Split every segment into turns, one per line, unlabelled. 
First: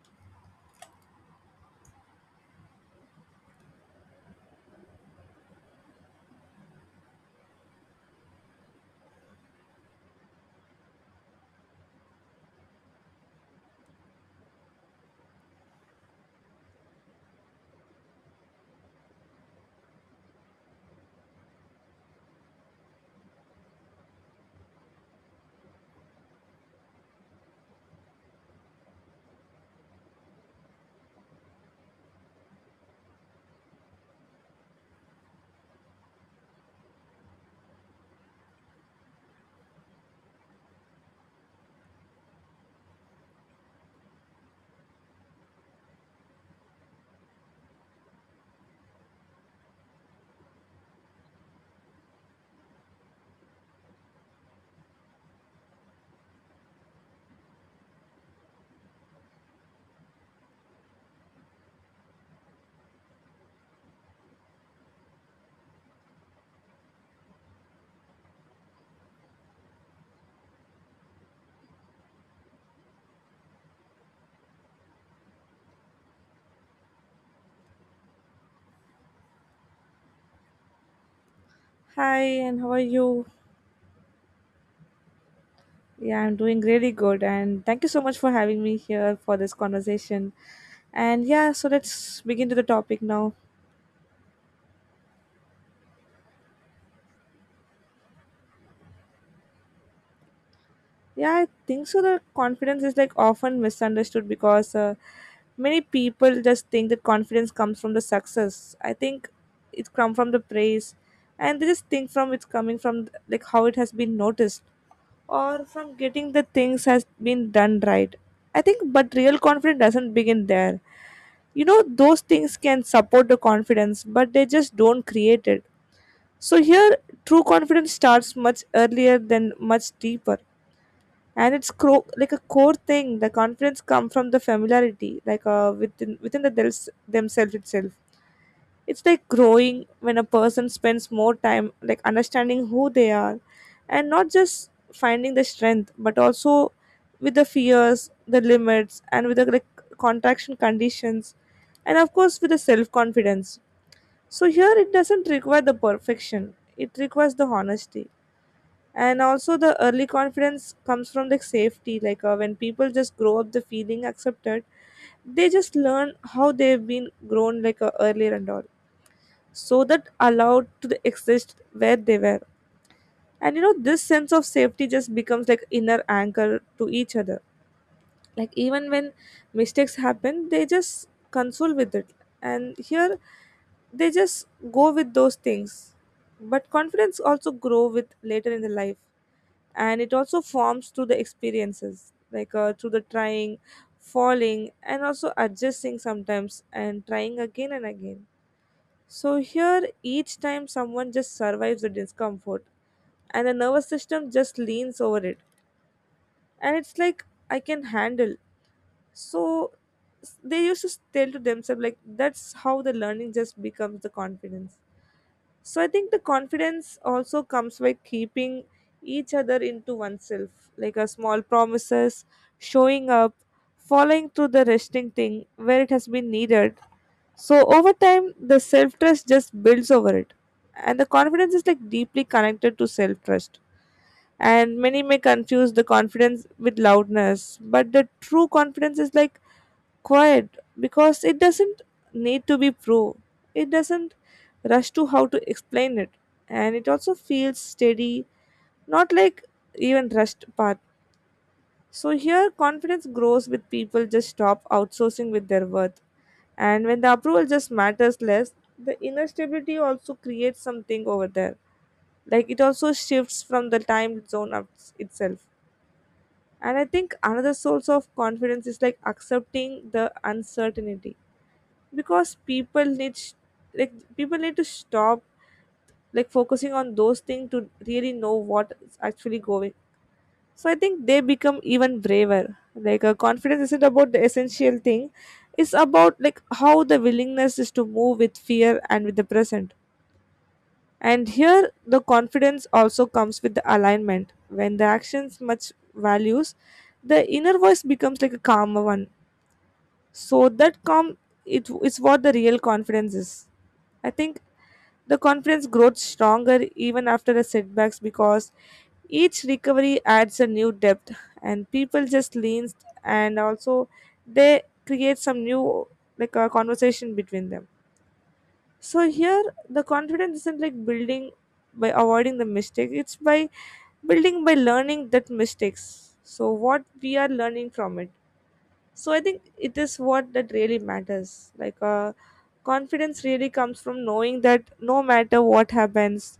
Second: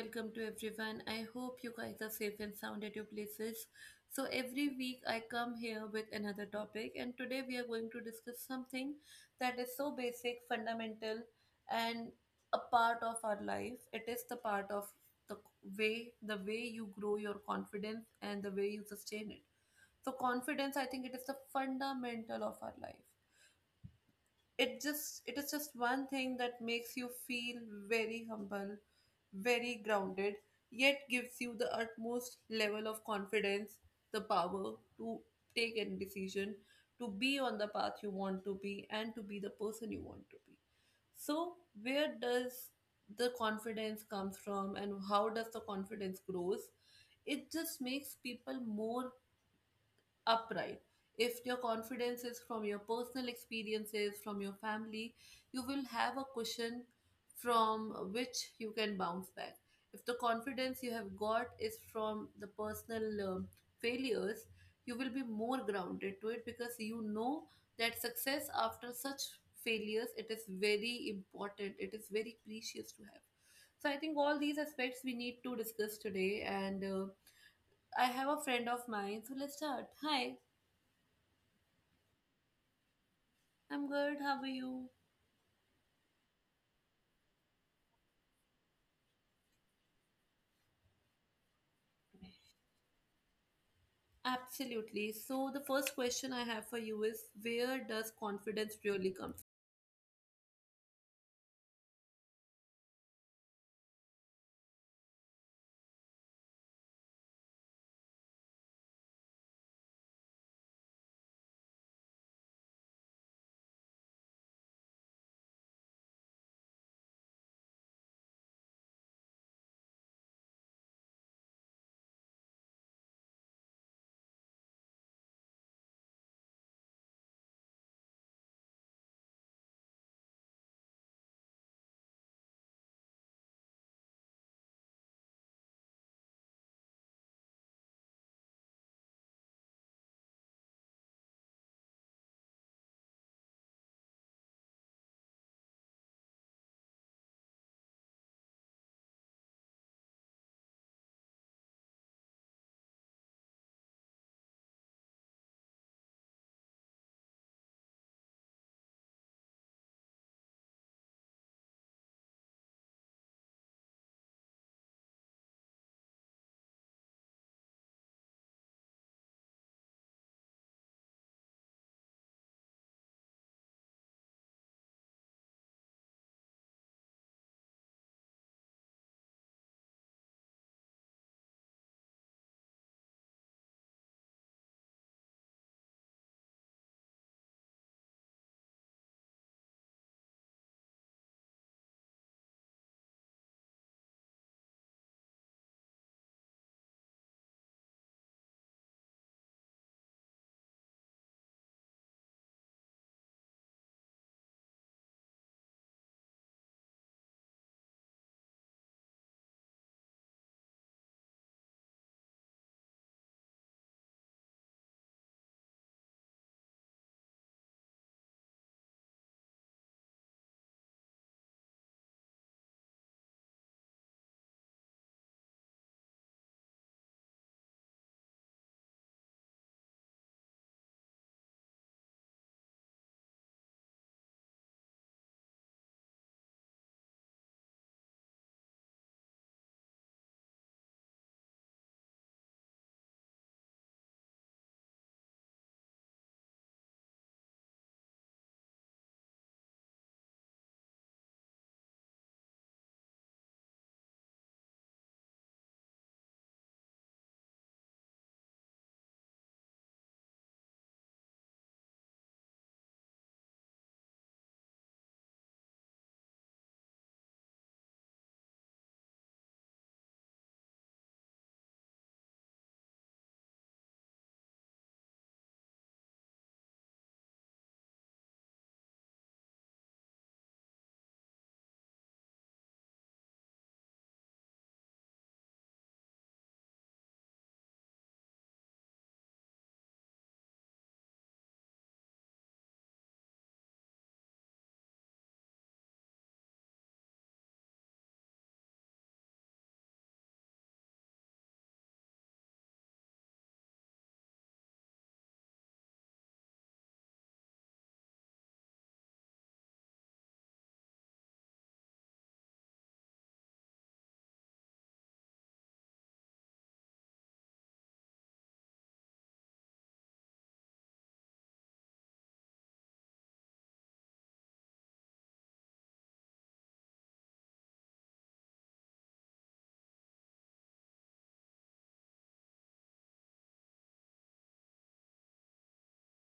welcome to everyone. I hope you guys are safe and sound at your places. So, every week I come here with another topic, and today we are going to discuss something that is so basic, fundamental, and a part of our life. It is the part of the the way you grow your confidence and the way you sustain it. So confidence I think it is the fundamental of our life it is just one thing that makes you feel very humble, very grounded, yet gives you the utmost level of confidence, the power to take any decision, to be on the path you want to be and to be the person you want to be. So where does the confidence comes from and how does the confidence grows? It just makes people more upright. If your confidence is from your personal experiences, from your family, you will have a cushion from which you can bounce back. If the confidence you have got is from the personal failures, you will be more grounded to it because you know that success after such failures, it is very important, it is very precious to have. So I think all these aspects we need to discuss today. And I have a friend of mine, so let's start. Hi.
Hi, and how are you?
I'm good. How are you?
Yeah, I'm doing really good, and thank you so much for having me here for this conversation. And yeah, so let's begin to the topic now.
Absolutely. So, the first question I have for you is where does confidence really come from?
Yeah, I think so. The confidence is like often misunderstood because many people just think that confidence comes from the success. I think it comes from the praise, and they just think from it's coming from like how it has been noticed or from getting the things has been done right. I think, but real confidence doesn't begin there. You know, those things can support the confidence, but they just don't create it. So here true confidence starts much earlier than much deeper, and like a core thing. The confidence come from the familiarity like within the themselves itself. It's like growing when a person spends more time like understanding who they are, and not just finding the strength but also with the fears, the limits, and with the like contraction conditions, and of course with the self confidence. So here it doesn't require the perfection. It requires the honesty. And also the early confidence comes from the safety like when people just grow up the feeling accepted, they just learn how they've been grown like earlier and all, so that allowed to exist where they were. And you know this sense of safety just becomes like inner anchor to each other, like even when mistakes happen they just console with it. And here they just go with those things. But confidence also grow with later in the life, and it also forms through the experiences like through the trying, falling, and also adjusting sometimes and trying again and again. So here, each time someone just survives the discomfort, and the nervous system just leans over it, and it's like I can handle. So they used to tell to themselves, like that's how the learning just becomes the confidence. So I think the confidence also comes by keeping each other into oneself, like a small promises, showing up, following through the resting thing where it has been needed, so over time, the self trust just builds over it. And the confidence is like deeply connected to self trust. And many may confuse the confidence with loudness, but the true confidence is like quiet because it doesn't need to be proved. It doesn't rush to how to explain it. And it also feels steady, not like even rushed path. So here confidence grows with people just stop outsourcing with their worth, and when the approval just matters less, the inner stability also creates something over there, like it also shifts from the time zone of itself. And I think another source of confidence is like accepting the uncertainty, because people need like people need to stop like focusing on those things to really know what's actually going. So I think they become even braver. Like confidence isn't about the essential thing. It's about like how the willingness is to move with fear and with the present. And here the confidence also comes with the alignment. When the actions match values, the inner voice becomes like a calmer one. So that calm, it is what the real confidence is. I think the confidence grows stronger even after the setbacks, because each recovery adds a new depth, and people just lean, and also they create some new like a conversation between them. So here, the confidence isn't like building by avoiding the mistake; it's by building by learning that mistakes. So what we are learning from it. So I think it is what that really matters. Like confidence really comes from knowing that no matter what happens,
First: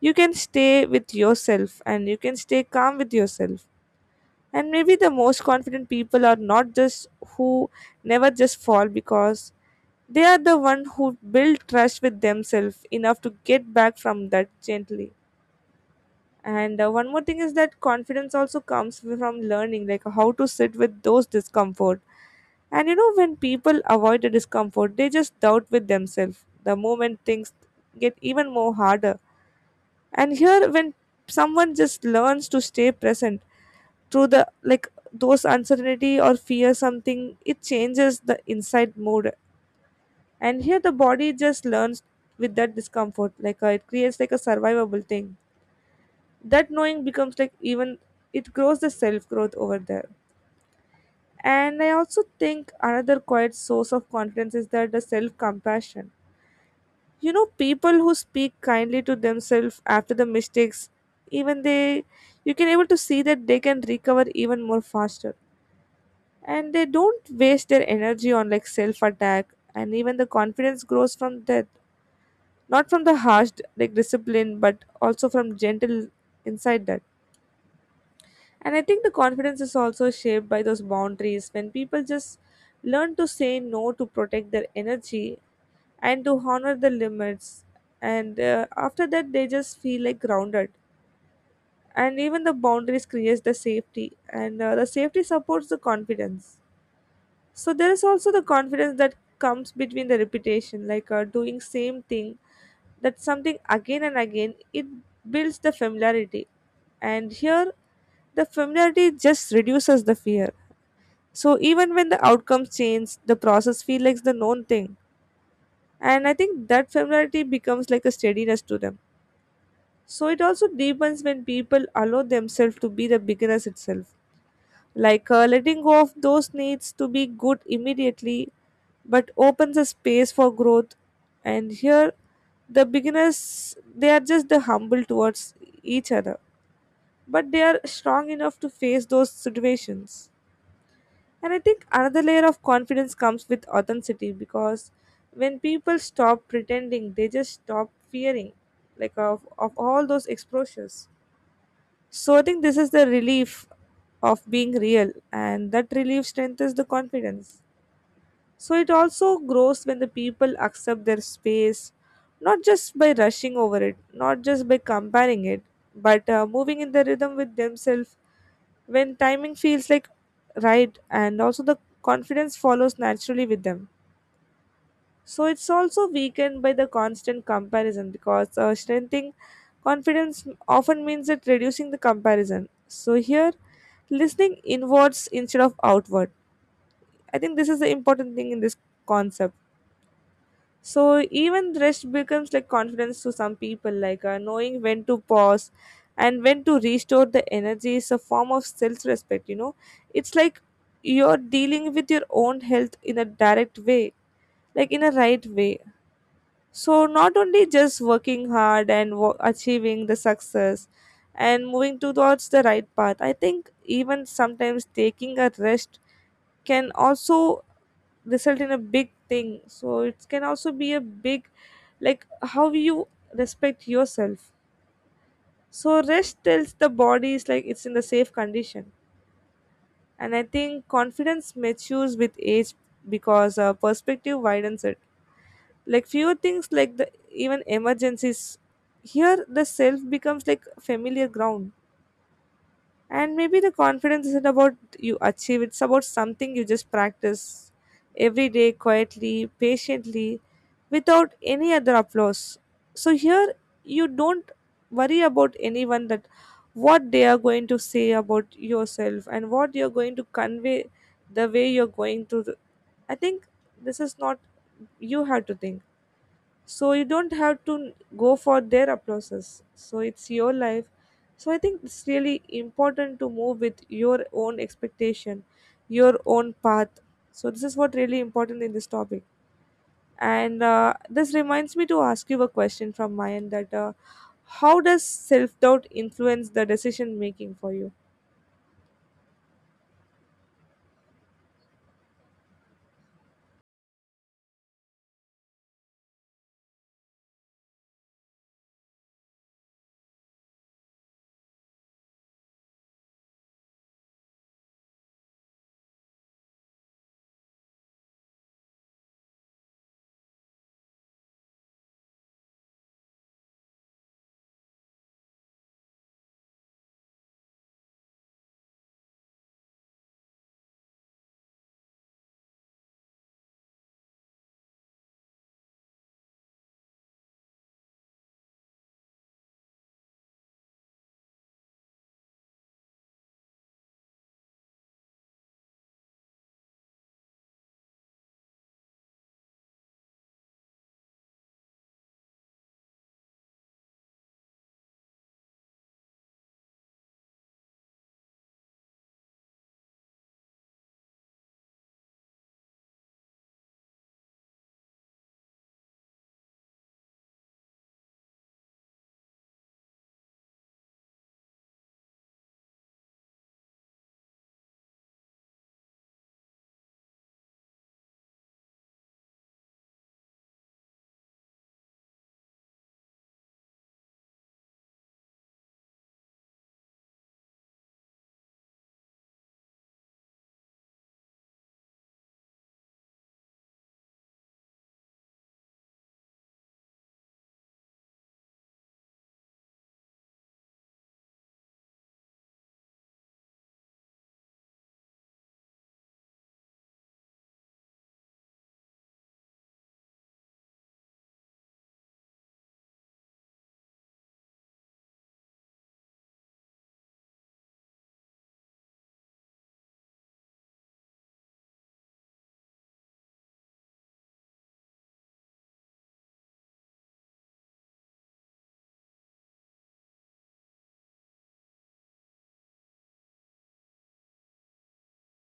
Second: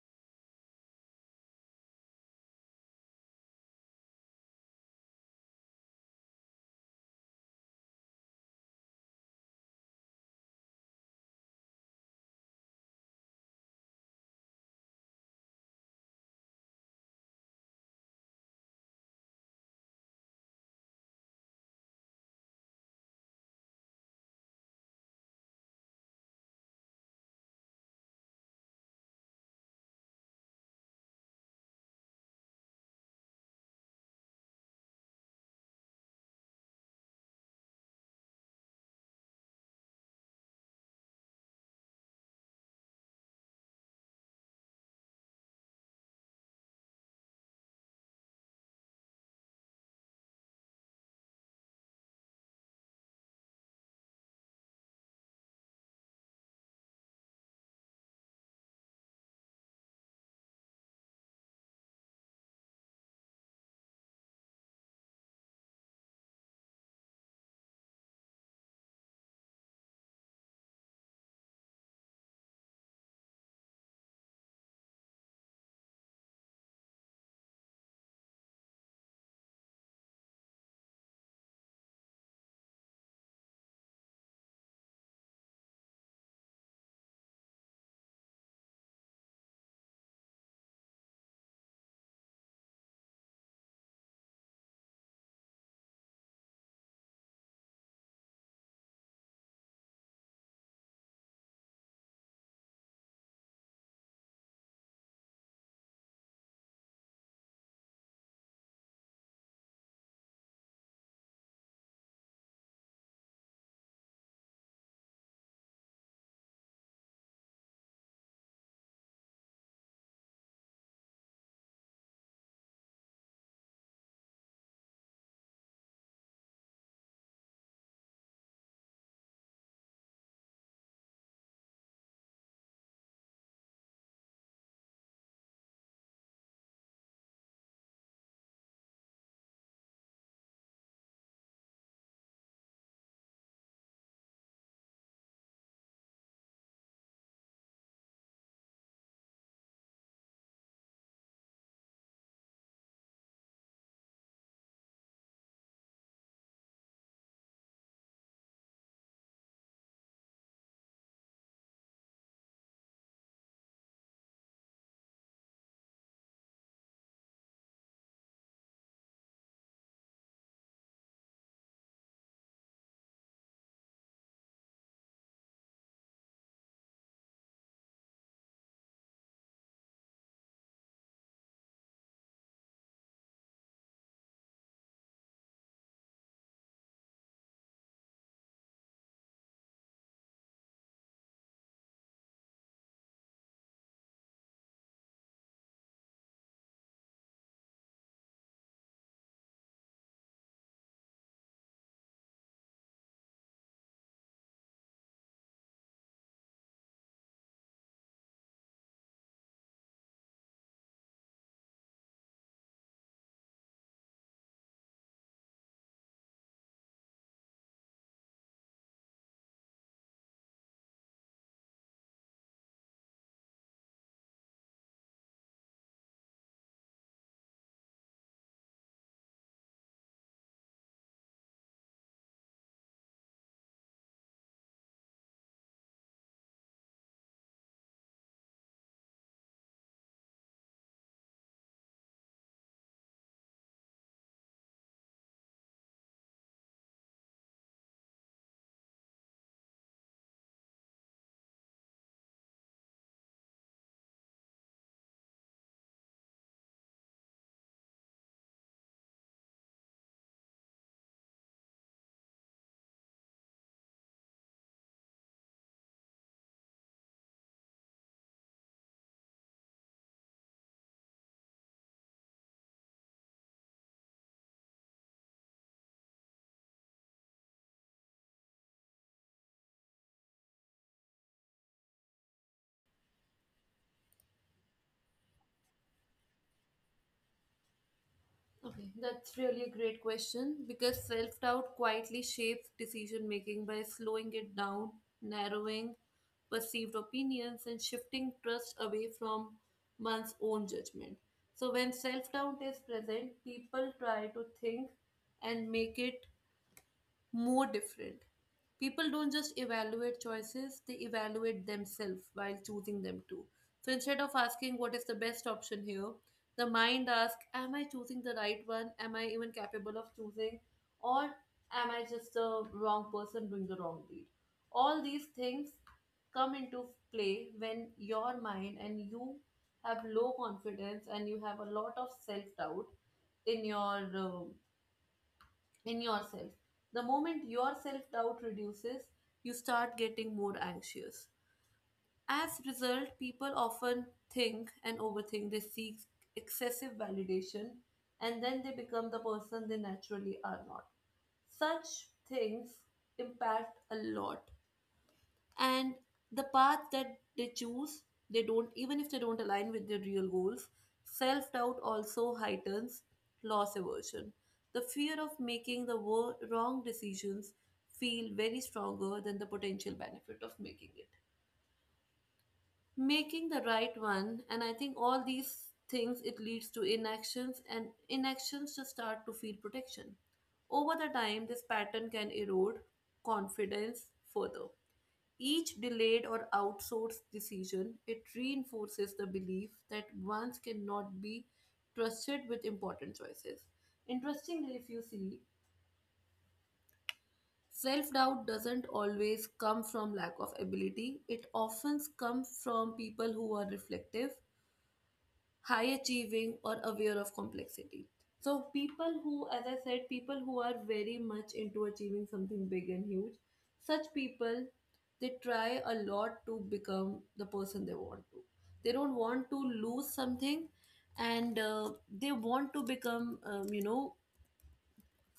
you can stay with yourself and you can stay calm with yourself. And maybe the most confident people are not just who never just fall, because they are the one who build trust with themselves enough to get back from that gently. And one more thing is that confidence also comes from learning like how to sit with those discomfort. And you know when people avoid the discomfort, they just doubt with themselves. The moment things get even more harder. And here when someone just learns to stay present through the like those uncertainty or fear something, it changes the inside mood. And here the body just learns with that discomfort. Like it creates like a survivable thing, that knowing becomes like even it grows the self growth over there. And I also think another quiet source of confidence is that the self compassion. You know people who speak kindly to themselves after the mistakes, even they, you can able to see that they can recover even more faster, and they don't waste their energy on like self attack. And even the confidence grows from that, not from the harsh like discipline, but also from gentle inside that. And I think the confidence is also shaped by those boundaries. When people just learn to say no to protect their energy and to honor the limits, and after that they just feel like grounded. And even the boundaries creates the safety, and the safety supports the confidence. So there is also the confidence that comes between the repetition, like doing same thing, that something again and again, it builds the familiarity. And here the familiarity just reduces the fear. So even when the outcomes change, the process feels like the known thing. And I think that familiarity becomes like a steadiness to them. So it also deepens when people allow themselves to be the beginners itself, like letting go of those needs to be good immediately, but opens a space for growth. And here the beginners, they are just the humble towards each other, but they are strong enough to face those situations. And I think another layer of confidence comes with authenticity, because when people stop pretending, they just stop fearing like of all those exposures. So I think this is the relief of being real, and that relief strengthens the confidence. So it also grows when the people accept their space, not just by rushing over it, not just by comparing it, but moving in the rhythm with themselves. When timing feels like right, and also the confidence follows naturally with them. So it's also weakened by the constant comparison, because strengthening confidence often means that reducing the comparison. So here listening inwards instead of outward. I think this is the important thing in this concept. So even rest becomes like confidence to some people, like knowing when to pause and when to restore the energy is a form of self-respect. You know, it's like you're dealing with your own health in a direct way, like in a right way. So not only just working hard and achieving the success and moving towards the right path. I think even sometimes taking a rest can also result in a big thing, so it can also be a big like how you respect yourself. So rest tells the body is like it's in the safe condition. And I think confidence matures with age, because perspective widens it, like few things like the even emergencies. Here the self becomes like familiar ground. And maybe the confidence isn't about you achieve, it's about something you just practice every day quietly, patiently, without any other applause. So here you don't worry about anyone that what they are going to say about yourself and what you're going to convey, the way you're going to, I think this is not you have to think. So you don't have to go for their applauses. So it's your life. So I think it's really important to move with your own expectation, your own path. So this is what really important in this topic. And this reminds me to ask you a question from my end, that how does self-doubt influence the decision making for you?
Okay, that's really a great question because self doubt quietly shapes decision making by slowing it down, narrowing perceived opinions, and shifting trust away from one's own judgment. So, when self doubt is present, people try to think and make it more different. People don't just evaluate choices, they evaluate themselves while choosing them too. So instead of asking what is the best option here, the mind asks, am I choosing the right one? Am I even capable of choosing? Or am I just the wrong person doing the wrong deed? All these things come into play when your mind and you have low confidence and you have a lot of self doubt in your in yourself. The moment your self doubt reduces, you start getting more anxious. As result, people often think and overthink. They seek excessive validation and then they become the person they naturally are not. Such things impact a lot, and the path that they choose, they don't even if they don't align with their real goals. Self-doubt also heightens loss aversion. The fear of making the wrong decisions feel very stronger than the potential benefit of making the right one. And I think all these things, it leads to inactions, and inactions just start to feel protection. Over the time, this pattern can erode confidence further. Each delayed or outsourced decision, it reinforces the belief that ones cannot be trusted with important choices. Interestingly, if you see, self doubt doesn't always come from lack of ability, it often comes from people who are reflective, high achieving, or aware of complexity. So people who, as I said, people who are very much into achieving something big and huge, such people, they try a lot to become the person they want to. They don't want to lose something, and they want to become, you know,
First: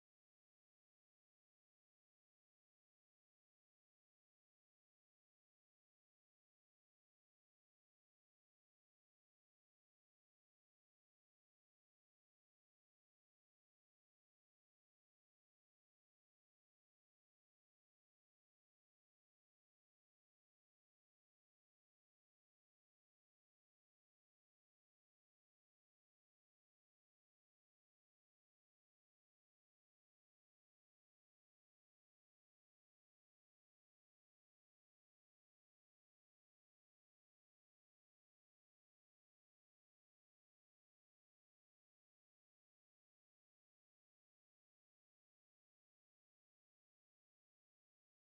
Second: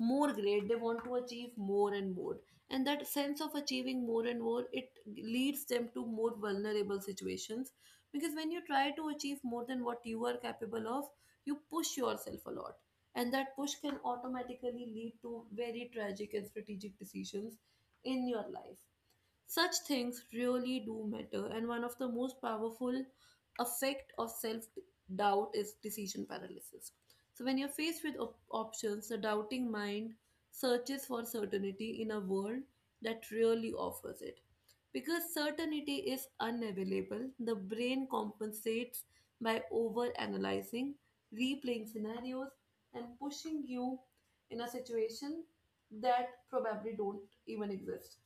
more great. They want to achieve more and more, and that sense of achieving more and more, it leads them to more vulnerable situations, because when you try to achieve more than what you are capable of, you push yourself a lot, and that push can automatically lead to very tragic and strategic decisions in your life. Such things really do matter, and one of the most powerful effect of self doubt is decision paralysis. So when you're faced with options, the doubting mind searches for certainty in a world that really offers it. Because certainty is unavailable, the brain compensates by overanalyzing, replaying scenarios, and pushing you in a situation that probably don't even exist.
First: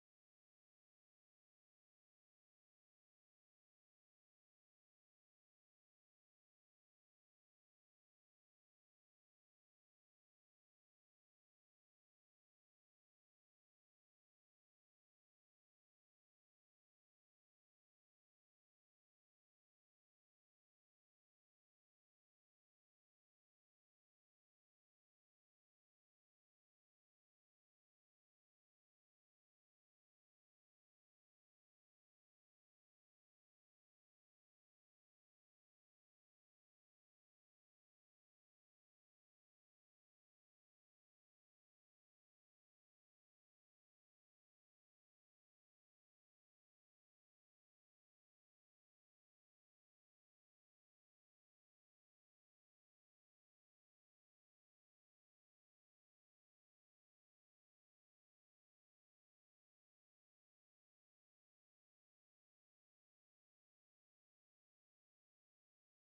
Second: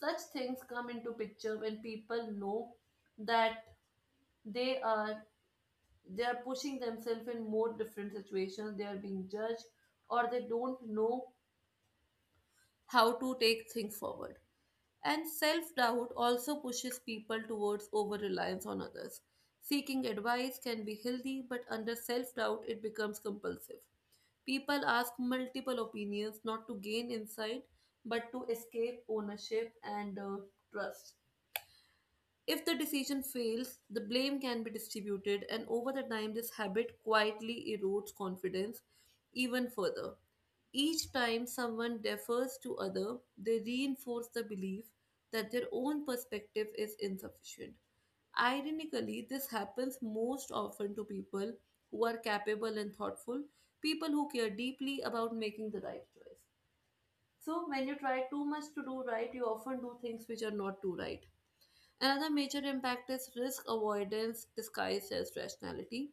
Such things come into picture when people know that they are they are pushing themselves in more different situations, they are being judged, or they don't know how to take things forward. And self doubt also pushes people towards over reliance on others. Seeking advice can be healthy, but under self doubt it becomes compulsive. People ask multiple opinions not to gain insight, but to escape ownership and trust. If the decision fails, the blame can be distributed, and over the time, this habit quietly erodes confidence even further. Each time someone defers to other, they reinforce the belief that their own perspective is insufficient. Ironically, this happens most often to people who are capable and thoughtful, people who care deeply about making the right choice. So, when you try too much to do right, you often do things which are not too right. Another major impact is risk avoidance disguised as rationality.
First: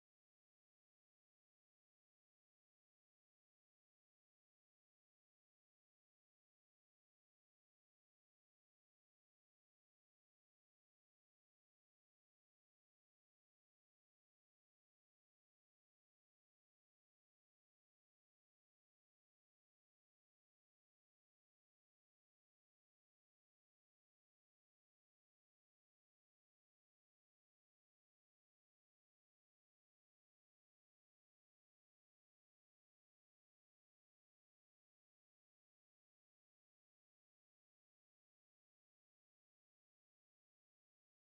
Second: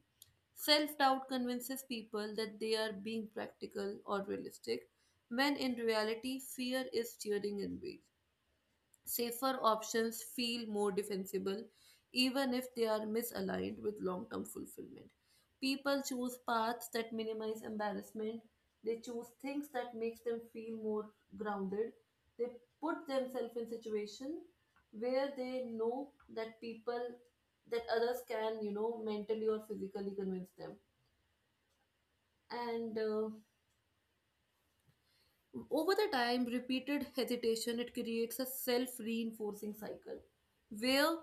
Self doubt convinces people that they are being practical or realistic, when in reality, fear is steering in ways. Safer options feel more defensible, even if they are misaligned with long term fulfillment. People choose paths that minimize embarrassment, they choose things that makes them feel more grounded, they put themselves in situations where they know that people that others can, you know, mentally or physically convince them. And over the time, repeated hesitation, it creates a self-reinforcing cycle where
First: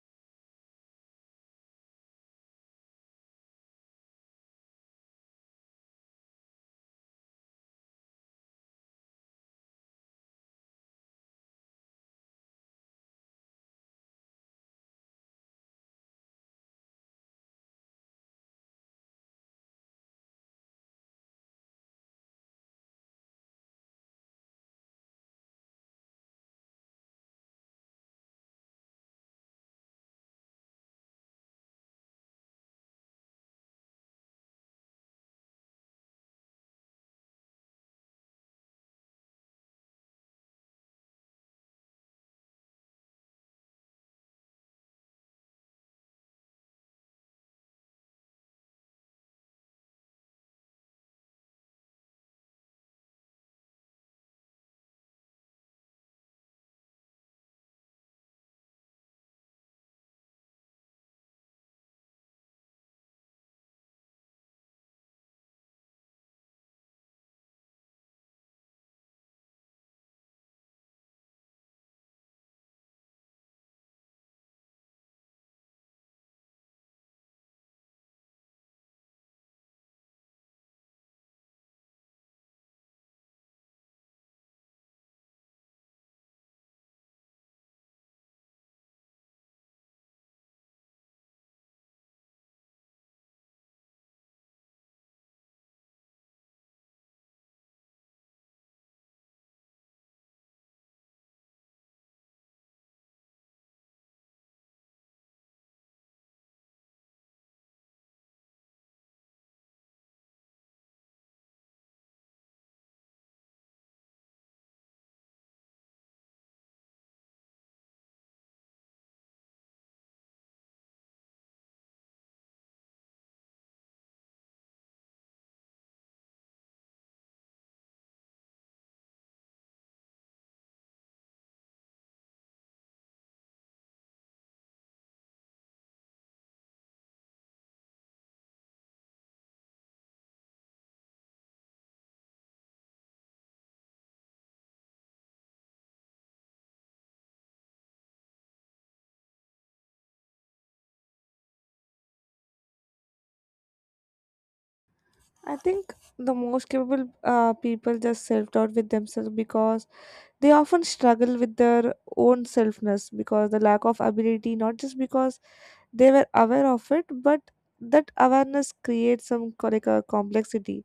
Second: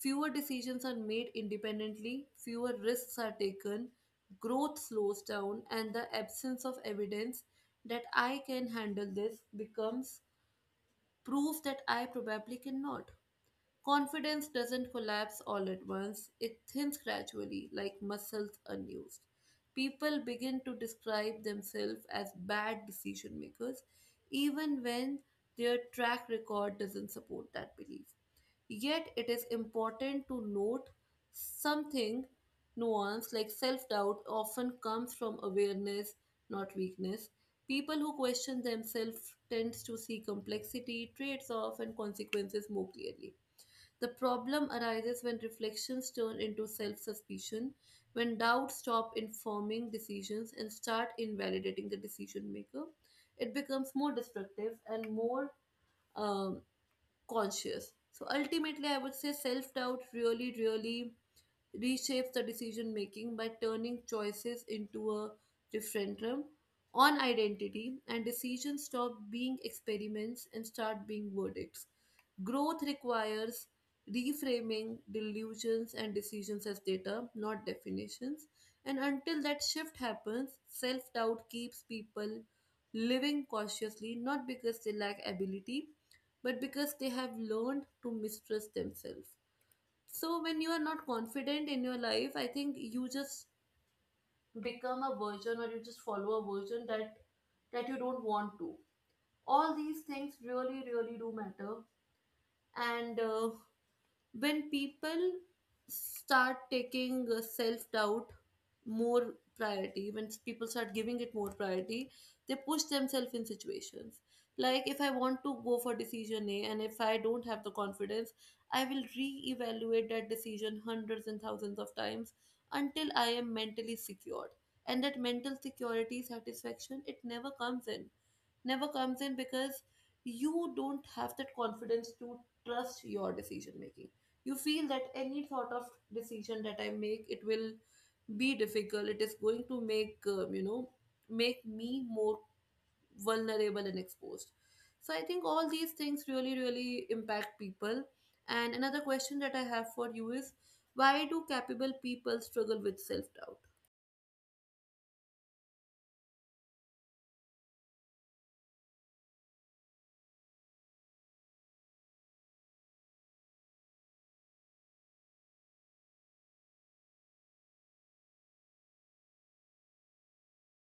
fewer decisions are made independently, fewer risks are taken, growth slows down, and the absence of evidence that I can handle this becomes proof that I probably cannot. Confidence doesn't collapse all at once, it thins gradually, like muscles unused. People begin to describe themselves as bad decision makers, even when their track record doesn't support that belief. Yet, it is important to note something nuance like self doubt often comes from awareness, not weakness. People who question themselves tend to see complexity, trades off, and consequences more clearly. The problem arises when reflections turn into self suspicion, when doubts stop informing decisions and start invalidating the decision maker. It becomes more destructive and more um, conscious. So ultimately, I would say self doubt really, really reshapes the decision making by turning choices into a referendum on identity, and decisions stop being experiments and start being verdicts. Growth requires reframing delusions and decisions as data, not definitions. And until that shift happens, self doubt keeps people living cautiously, not because they lack ability, but because they have learned to mistrust themselves. So when you are not confident in your life, I think you just become a version or you just follow a version that you don't want to. All these things really, really do matter. And when people start taking self doubt more priority, when people start giving it more priority, they push themselves in situations like if I want to go for decision A, and if I don't have the confidence, I will re-evaluate that decision hundreds and thousands of times until I am mentally secured. And that mental security satisfaction, it never comes in, because you don't have that confidence to trust your decision making. You feel that any sort of decision that I make, it will be difficult. It is going to make, you know, make me more vulnerable and exposed. So I think all these things really, really impact people. And another question that I have for you is why do capable people struggle with self doubt?
I think the most capable people just self-doubt with themselves because they often struggle with their own selfness because the lack of ability, not just because they were aware of it, but that awareness creates some like a complexity.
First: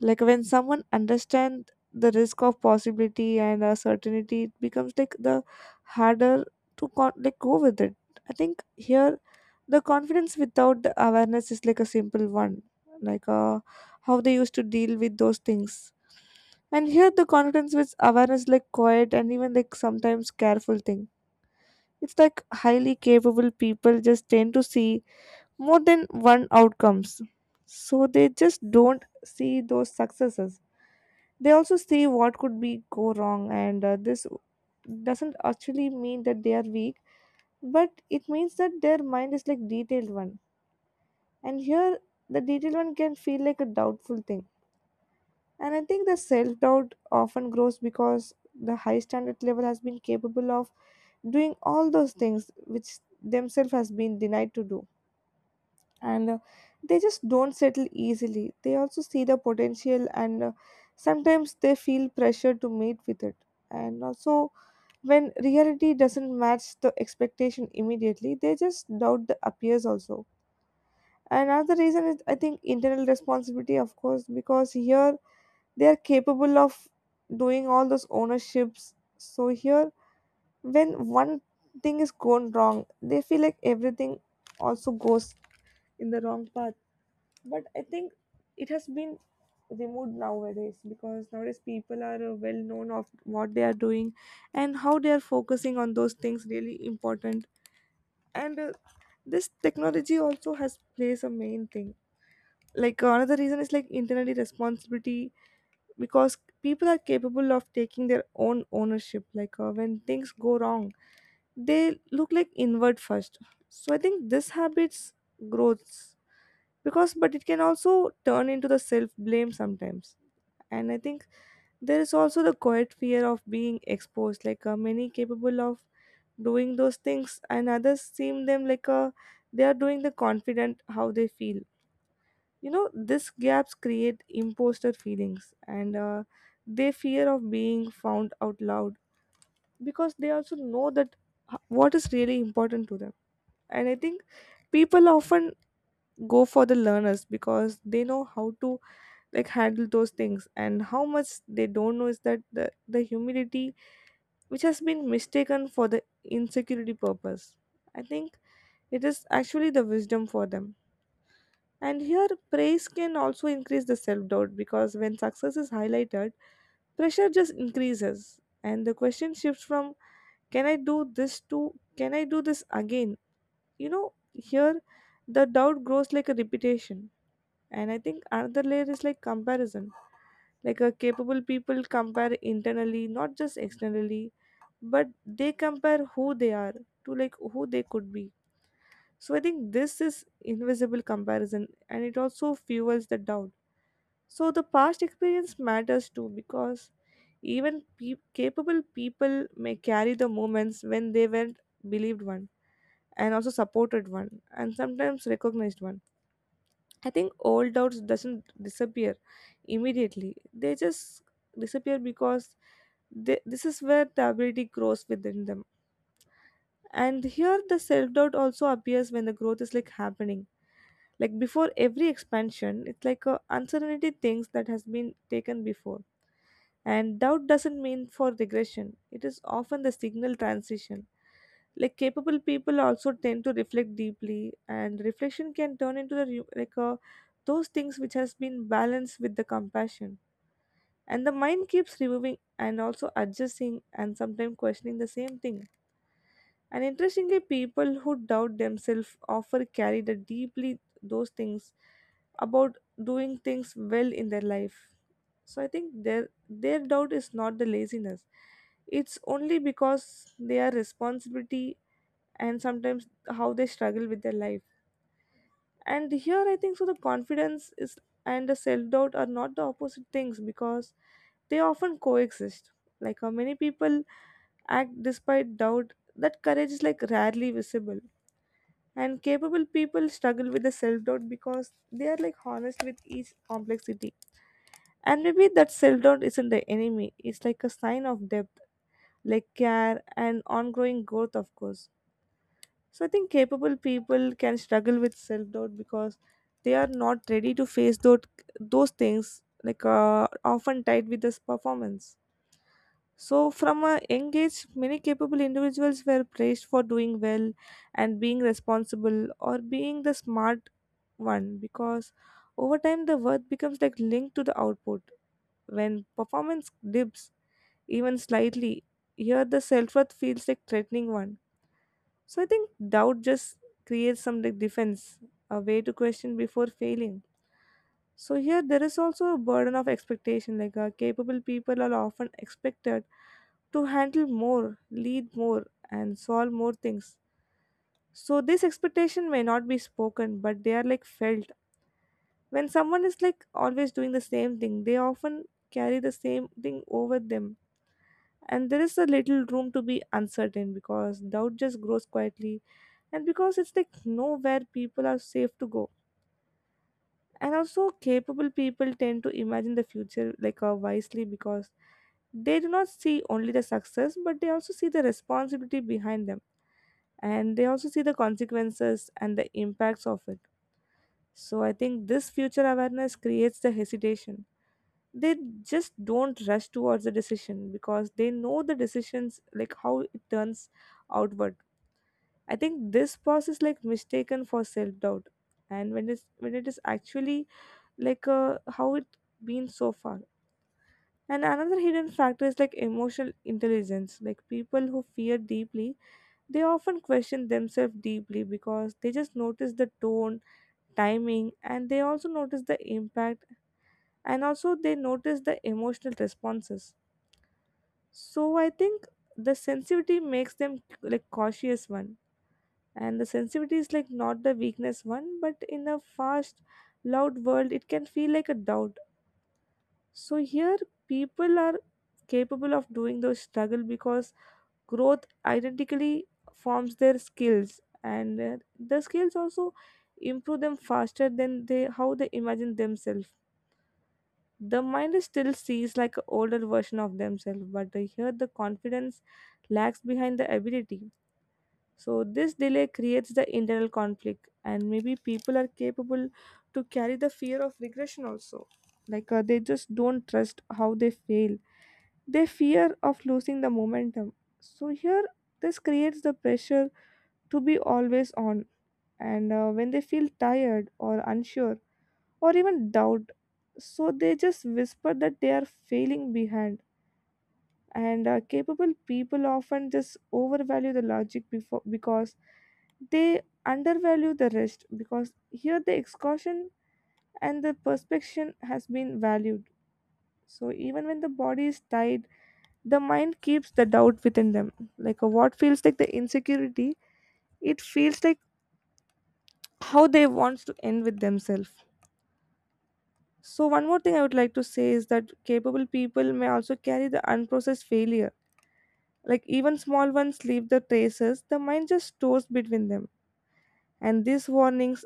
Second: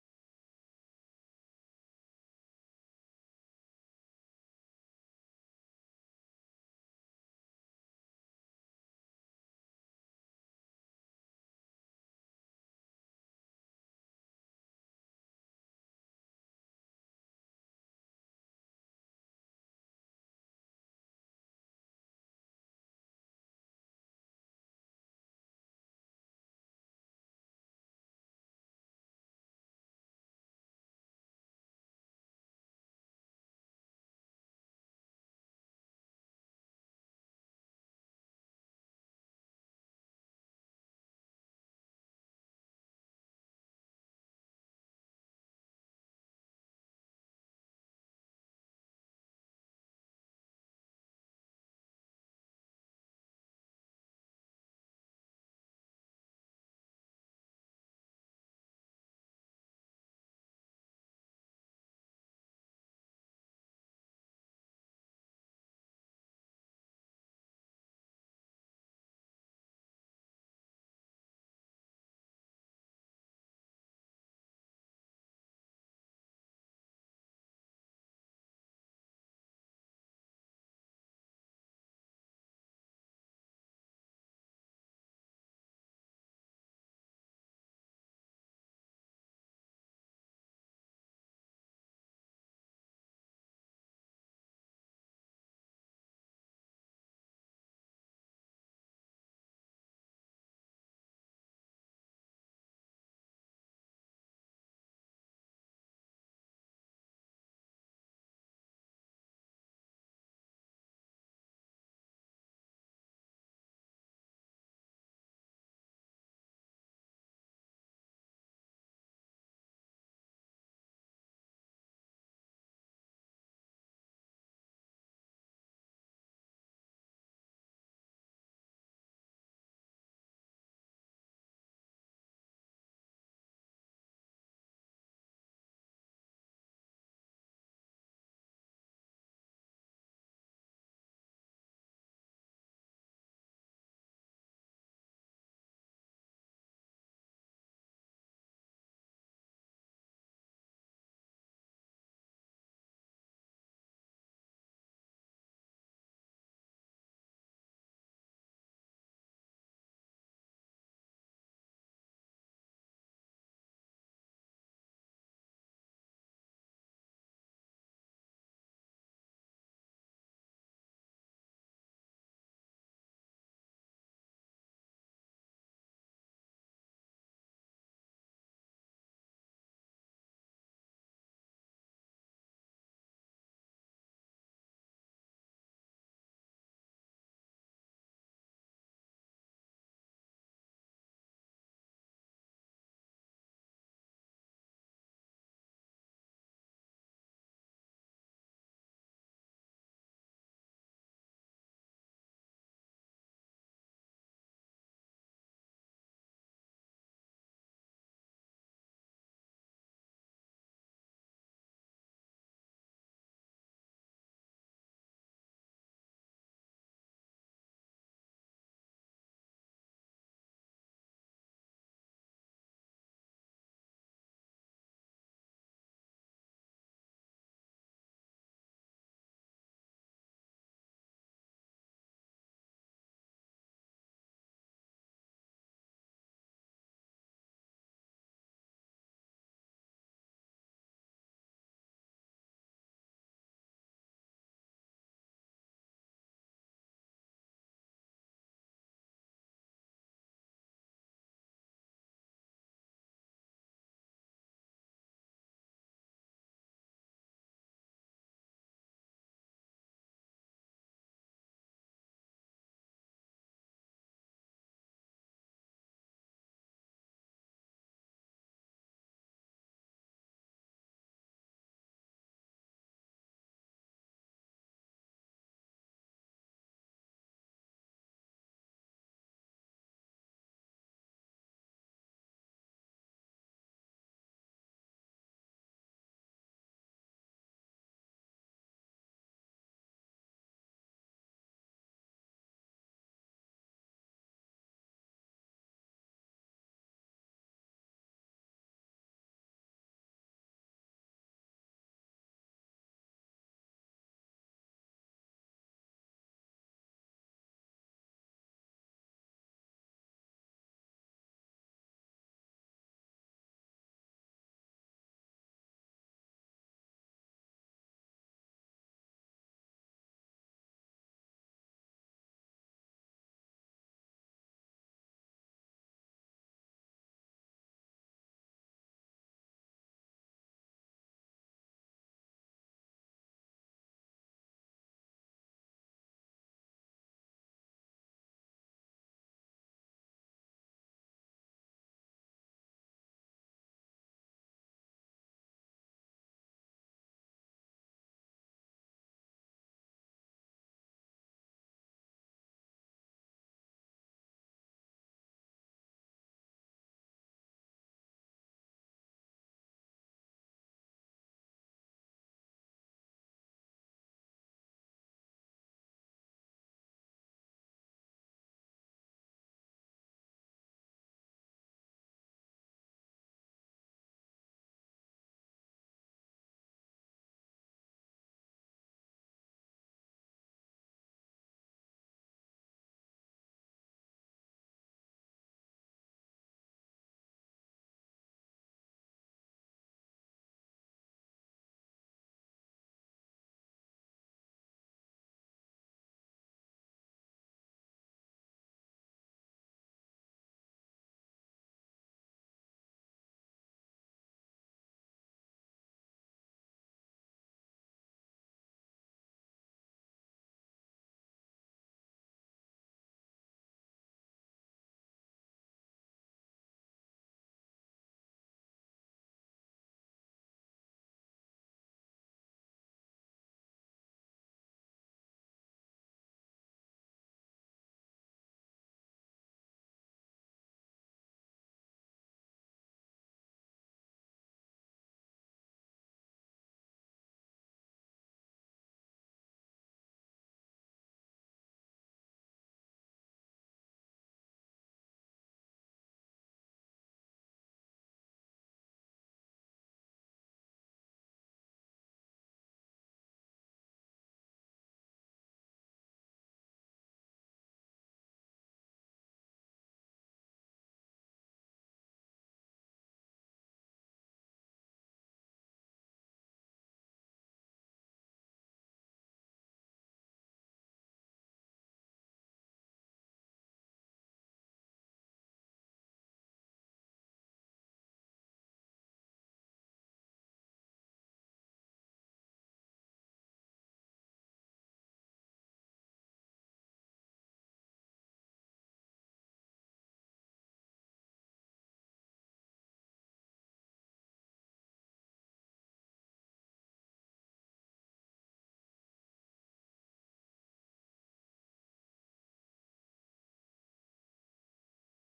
Like when someone understands the risk of possibility and certainty, it becomes like the harder to like go with it. I think here the confidence without the awareness is like a simple one, like how they used to deal with those things. And here the confidence with awareness is like quiet and even like sometimes careful thing. It's like highly capable people just tend to see more than one outcomes, so they just don't see those successes. They also see what could be go wrong, and this doesn't actually mean that they are weak, but it means that their mind is like detailed one. And here, the detailed one can feel like a doubtful thing. And I think the self doubt often grows because the high standard level has been capable of doing all those things which themselves has been denied to do. And they just don't settle easily. They also see the potential, and sometimes they feel pressure to meet with it. And also, when reality doesn't match the expectation immediately, they just doubt the appears also. Another reason is, I think, internal responsibility, of course, because here they are capable of doing all those ownerships. So here, when one thing is gone wrong, they feel like everything also goes in the wrong path. But I think it has been removed nowadays, because nowadays people are well known of what they are doing and how they are focusing on those things really important. And this technology also has plays a main thing. Like another reason is like internally responsibility, because people are capable of taking their own ownership, like when things go wrong they look like inward first. So I think this habits growths, because but it can also turn into the self blame sometimes. And I think there is also the quiet fear of being exposed, like many capable of doing those things and others seem them like they are doing the confident how they feel. You know, these gaps create imposter feelings, and they fear of being found out loud, because they also know that what is really important to them. And I think people often go for the learners, because they know how to like handle those things, and how much they don't know is that the humility which has been mistaken for the insecurity purpose. I think it is actually the wisdom for them. And here, praise can also increase the self doubt, because when success is highlighted, pressure just increases. And the question shifts from, can I do this, to, can I do this again? You know, here the doubt grows like a repetition. And I think another layer is like comparison. Like a capable people compare internally, not just externally, but they compare who they are to like who they could be. So I think this is invisible comparison and it also fuels the doubt. So the past experience matters too, because capable people may carry the moments when they weren't believed one, and also supported one, and sometimes recognized one. I think old doubts doesn't disappear immediately. They just disappear because this is where the ability grows within them. And here the self-doubt also appears when the growth is like happening. Like before every expansion, it's like a uncertainty things that has been taken before. And doubt doesn't mean for regression, it is often the signal transition. Like capable people also tend to reflect deeply, and reflection can turn into the those things which has been balanced with the compassion. And the mind keeps removing and also adjusting and sometimes questioning the same thing. And interestingly, people who doubt themselves often carry the deeply those things about doing things well in their life. So I think their doubt is not the laziness. It's only because they are responsibility, and sometimes how they struggle with their life. And here I think so the confidence is and the self-doubt are not the opposite things, because they often coexist. Like how many people act despite doubt, that courage is like rarely visible. And capable people struggle with the self-doubt because they are like honest with each complexity. And maybe that self-doubt isn't the enemy, it's like a sign of depth, like care and ongoing growth, of course. So I think capable people can struggle with self doubt because they are not ready to face those things, like often tied with this performance. So from a young age, many capable individuals were praised for doing well and being responsible or being the smart one, because over time the worth becomes like linked to the output. When performance dips even slightly, here the self worth feels like threatening one. So I think doubt just creates some like defense, a way to question before failing. So here there is also a burden of expectation, like capable people are often expected to handle more, lead more, and solve more things. So this expectation may not be spoken, but they are like felt. When someone is like always doing the same thing, they often carry the same thing over them. And there is a little room to be uncertain, because doubt just grows quietly, and because it's like nowhere people are safe to go. And also capable people tend to imagine the future like wisely, because they do not see only the success but they also see the responsibility behind them, and they also see the consequences and the impacts of it. So I think this future awareness creates the hesitation. They just don't rush towards the decision because they know the decisions like how it turns outward. I think this pause is like mistaken for self doubt, and when it's when it is actually like how it been so far. And another hidden factor is like emotional intelligence. Like people who fear deeply, they often question themselves deeply because they just notice the tone, timing, and they also notice the impact, and also they notice the emotional responses. So I think the sensitivity makes them like cautious one, and the sensitivity is like not the weakness one, but in a fast loud world it can feel like a doubt. So here people are capable of doing those struggle because growth identically forms their skills, and the skills also improve them faster than they how they imagine themselves. The mind is still sees like an older version of themselves, but here the confidence lags behind the ability. So this delay creates the internal conflict, and maybe people are capable to carry the fear of regression also. Like they just don't trust how they fail. They fear of losing the momentum. So here, this creates the pressure to be always on. And when they feel tired or unsure or even doubt, so they just whisper that they are failing behind. And capable people often just overvalue the logic before, because they undervalue the rest, because here the exhaustion and the perspection has been valued. So even when the body is tied, the mind keeps the doubt within them. Like what feels like the insecurity, it feels like how they wants to end with themselves. So one more thing I would like to say is that capable people may also carry the unprocessed failure. Like even small ones leave the traces, the mind just stores between them. And these warnings,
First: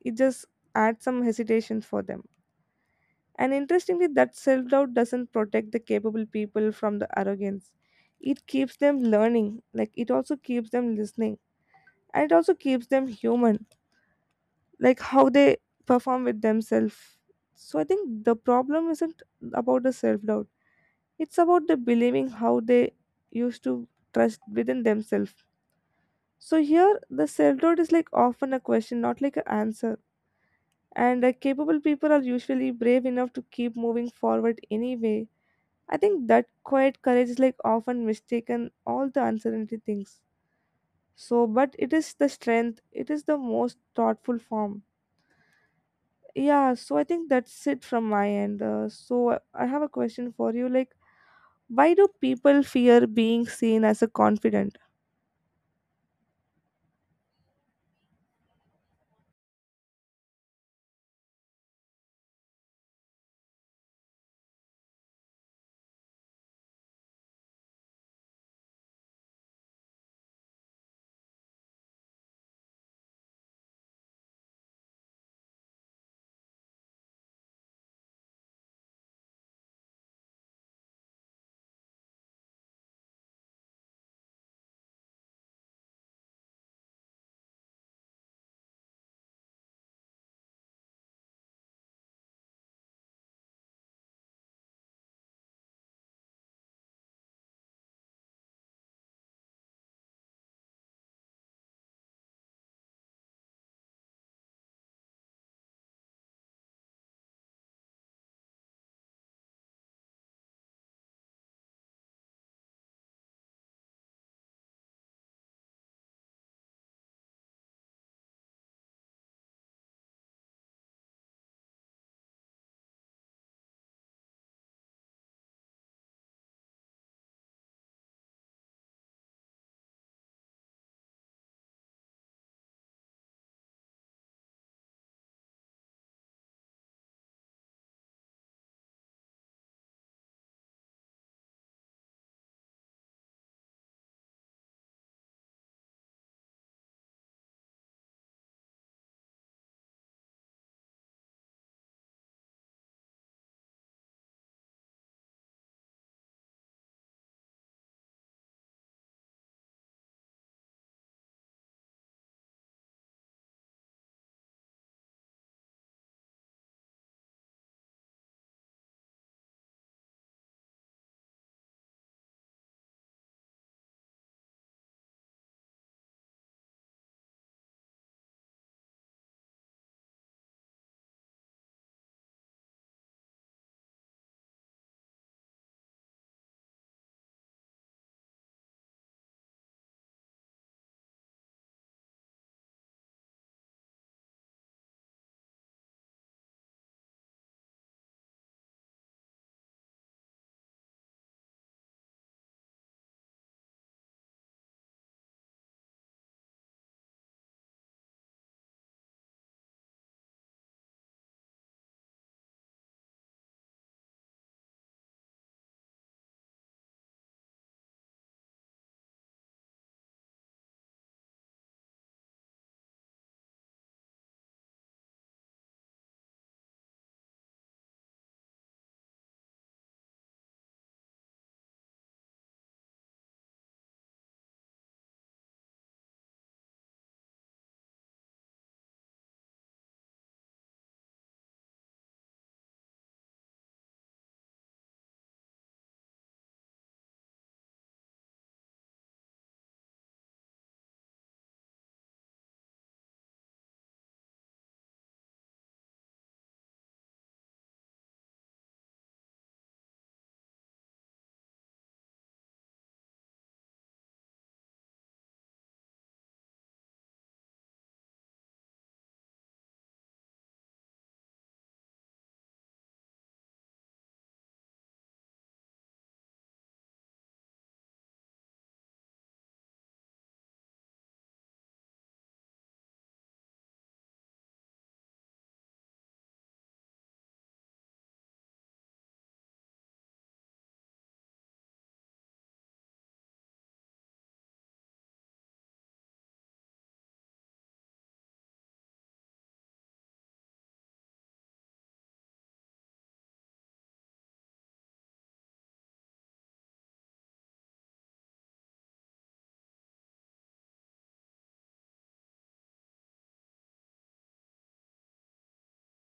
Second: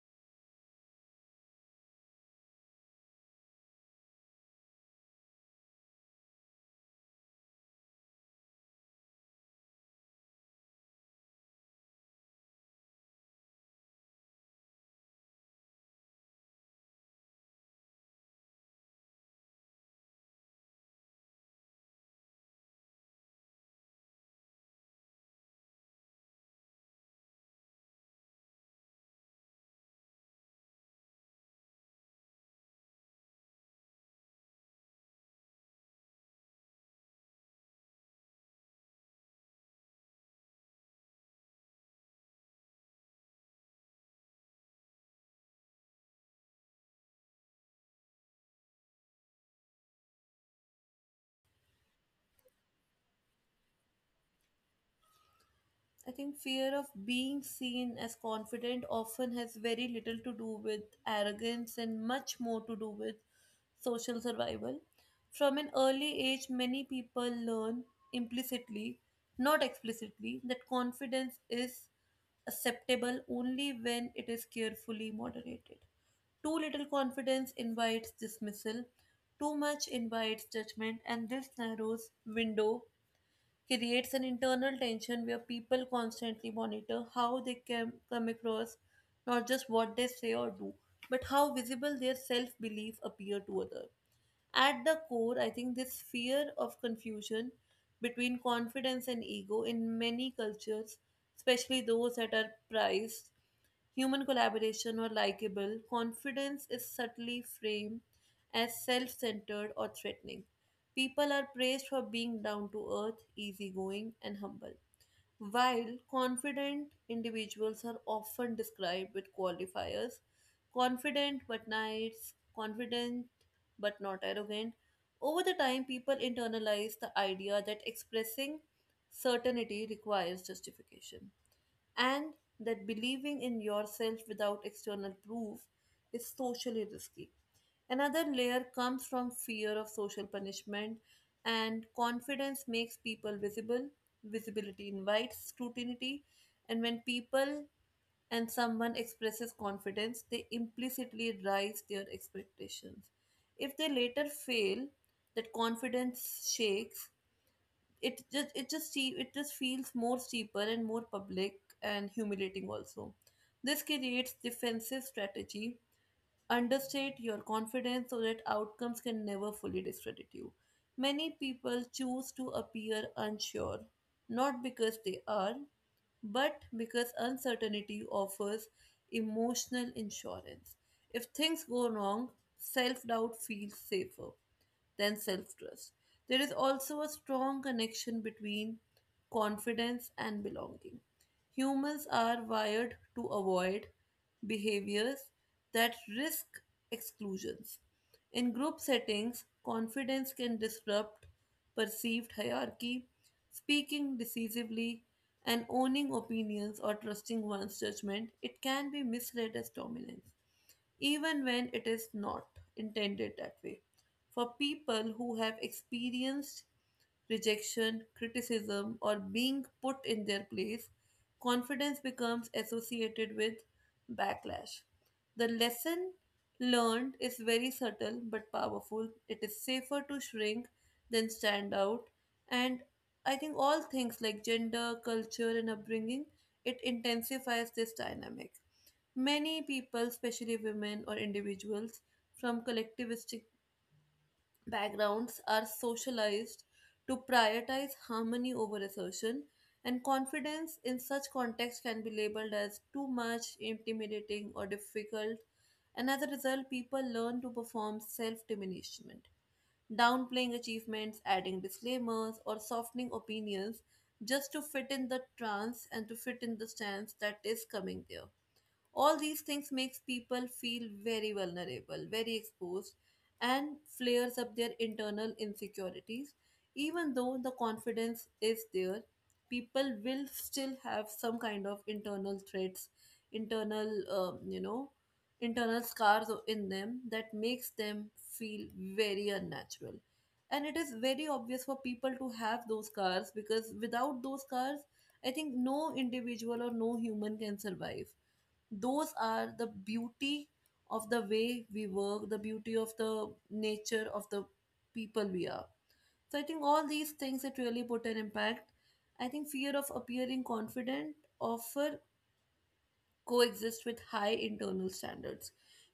it just adds some hesitation for them. And interestingly, that self doubt doesn't protect the capable people from the arrogance. It keeps them learning, like it also keeps them listening, and it also keeps them human, like how they perform with themselves. So I think the problem isn't about the self doubt, it's about the believing how they used to trust within themselves. So here, the self-doubt is like often a question, not like an answer. And capable people are usually brave enough to keep moving forward anyway. I think that quiet courage is like often mistaken all the uncertainty things. So, but it is the strength. It is the most thoughtful form. Yeah. So I think that's it from my end. So I have a question for you. Like, why do people fear being seen as a confident?
I think fear of being seen as confident often has very little to do with arrogance and much more to do with social survival. From an early age, many people learn implicitly, not explicitly, that confidence is acceptable only when it is carefully moderated. Too little confidence invites dismissal, too much invites judgment, and this narrows window creates an internal tension where people constantly monitor how they can come across, not just what they say or do, but how visible their self belief appear to others. At the core, I think this fear of confusion between confidence and ego in many cultures, especially those that are prized human collaboration or likable, confidence is subtly framed as self centered or threatening. People are praised for being down to earth, easygoing, and humble, while confident individuals are often described with qualifiers: confident but nice, confident but not arrogant. Over the time, people internalize the idea that expressing certainty requires justification and that believing in yourself without external proof is socially risky. Another layer comes from fear of social punishment, and confidence makes people visible. Visibility invites scrutiny, and when people and someone expresses confidence, they implicitly raise their expectations. If they later fail, that confidence shakes. It just feels more steeper and more public and humiliating also. This creates defensive strategy: understate your confidence so that outcomes can never fully discredit you. Many people choose to appear unsure, not because they are, but because uncertainty offers emotional insurance. If things go wrong, self doubt feels safer than self trust. There is also a strong connection between confidence and belonging. Humans are wired to avoid behaviors that risk exclusions. In group settings, confidence can disrupt perceived hierarchy. Speaking decisively, and owning opinions or trusting one's judgment, it can be misread as dominance, even when it is not intended that way. For people who have experienced rejection, criticism, or being put in their place, confidence becomes associated with backlash. The lesson learned is very subtle but powerful. It is safer to shrink than stand out. And I think all things like gender, culture, and upbringing, it intensifies this dynamic. Many people, especially women or individuals from collectivistic backgrounds are socialized to prioritize harmony over assertion, and confidence in such context can be labeled as too much, intimidating, or difficult. And as a result, people learn to perform self diminishment, downplaying achievements, adding disclaimers, or softening opinions just to fit in the trance and to fit in the stance that is coming there. All these things makes people feel very vulnerable, very exposed, and flares up their internal insecurities. Even though the confidence is there, people will still have some kind of internal threats, internal, you know, internal scars in them that makes them feel very unnatural. And it is very obvious for people to have those scars because without those scars, I think no individual or no human can survive. Those are the beauty of the way we work, the beauty of the nature of the people we are. So I think all these things that really put an impact. I think fear of appearing confident offer coexist with high internal standards.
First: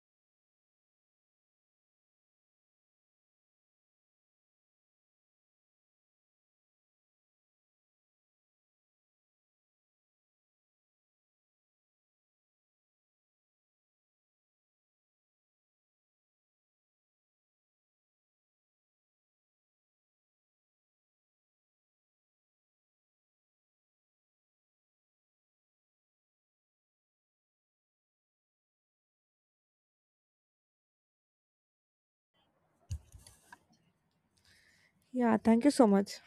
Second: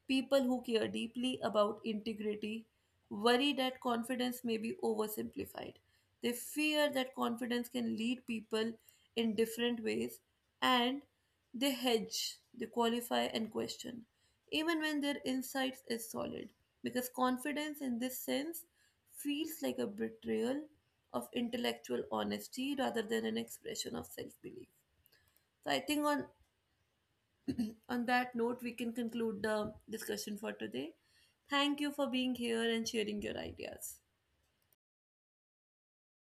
People who care deeply about integrity worry that confidence may be oversimplified. They fear that confidence can lead people in different ways, and they hedge, they qualify and question, even when their insights is solid. Because confidence in this sense feels like a betrayal of intellectual honesty rather than an expression of self belief. So I think on and on that note, we can conclude the discussion for today. Thank you for being here and sharing your ideas.
Yeah. Thank you so much.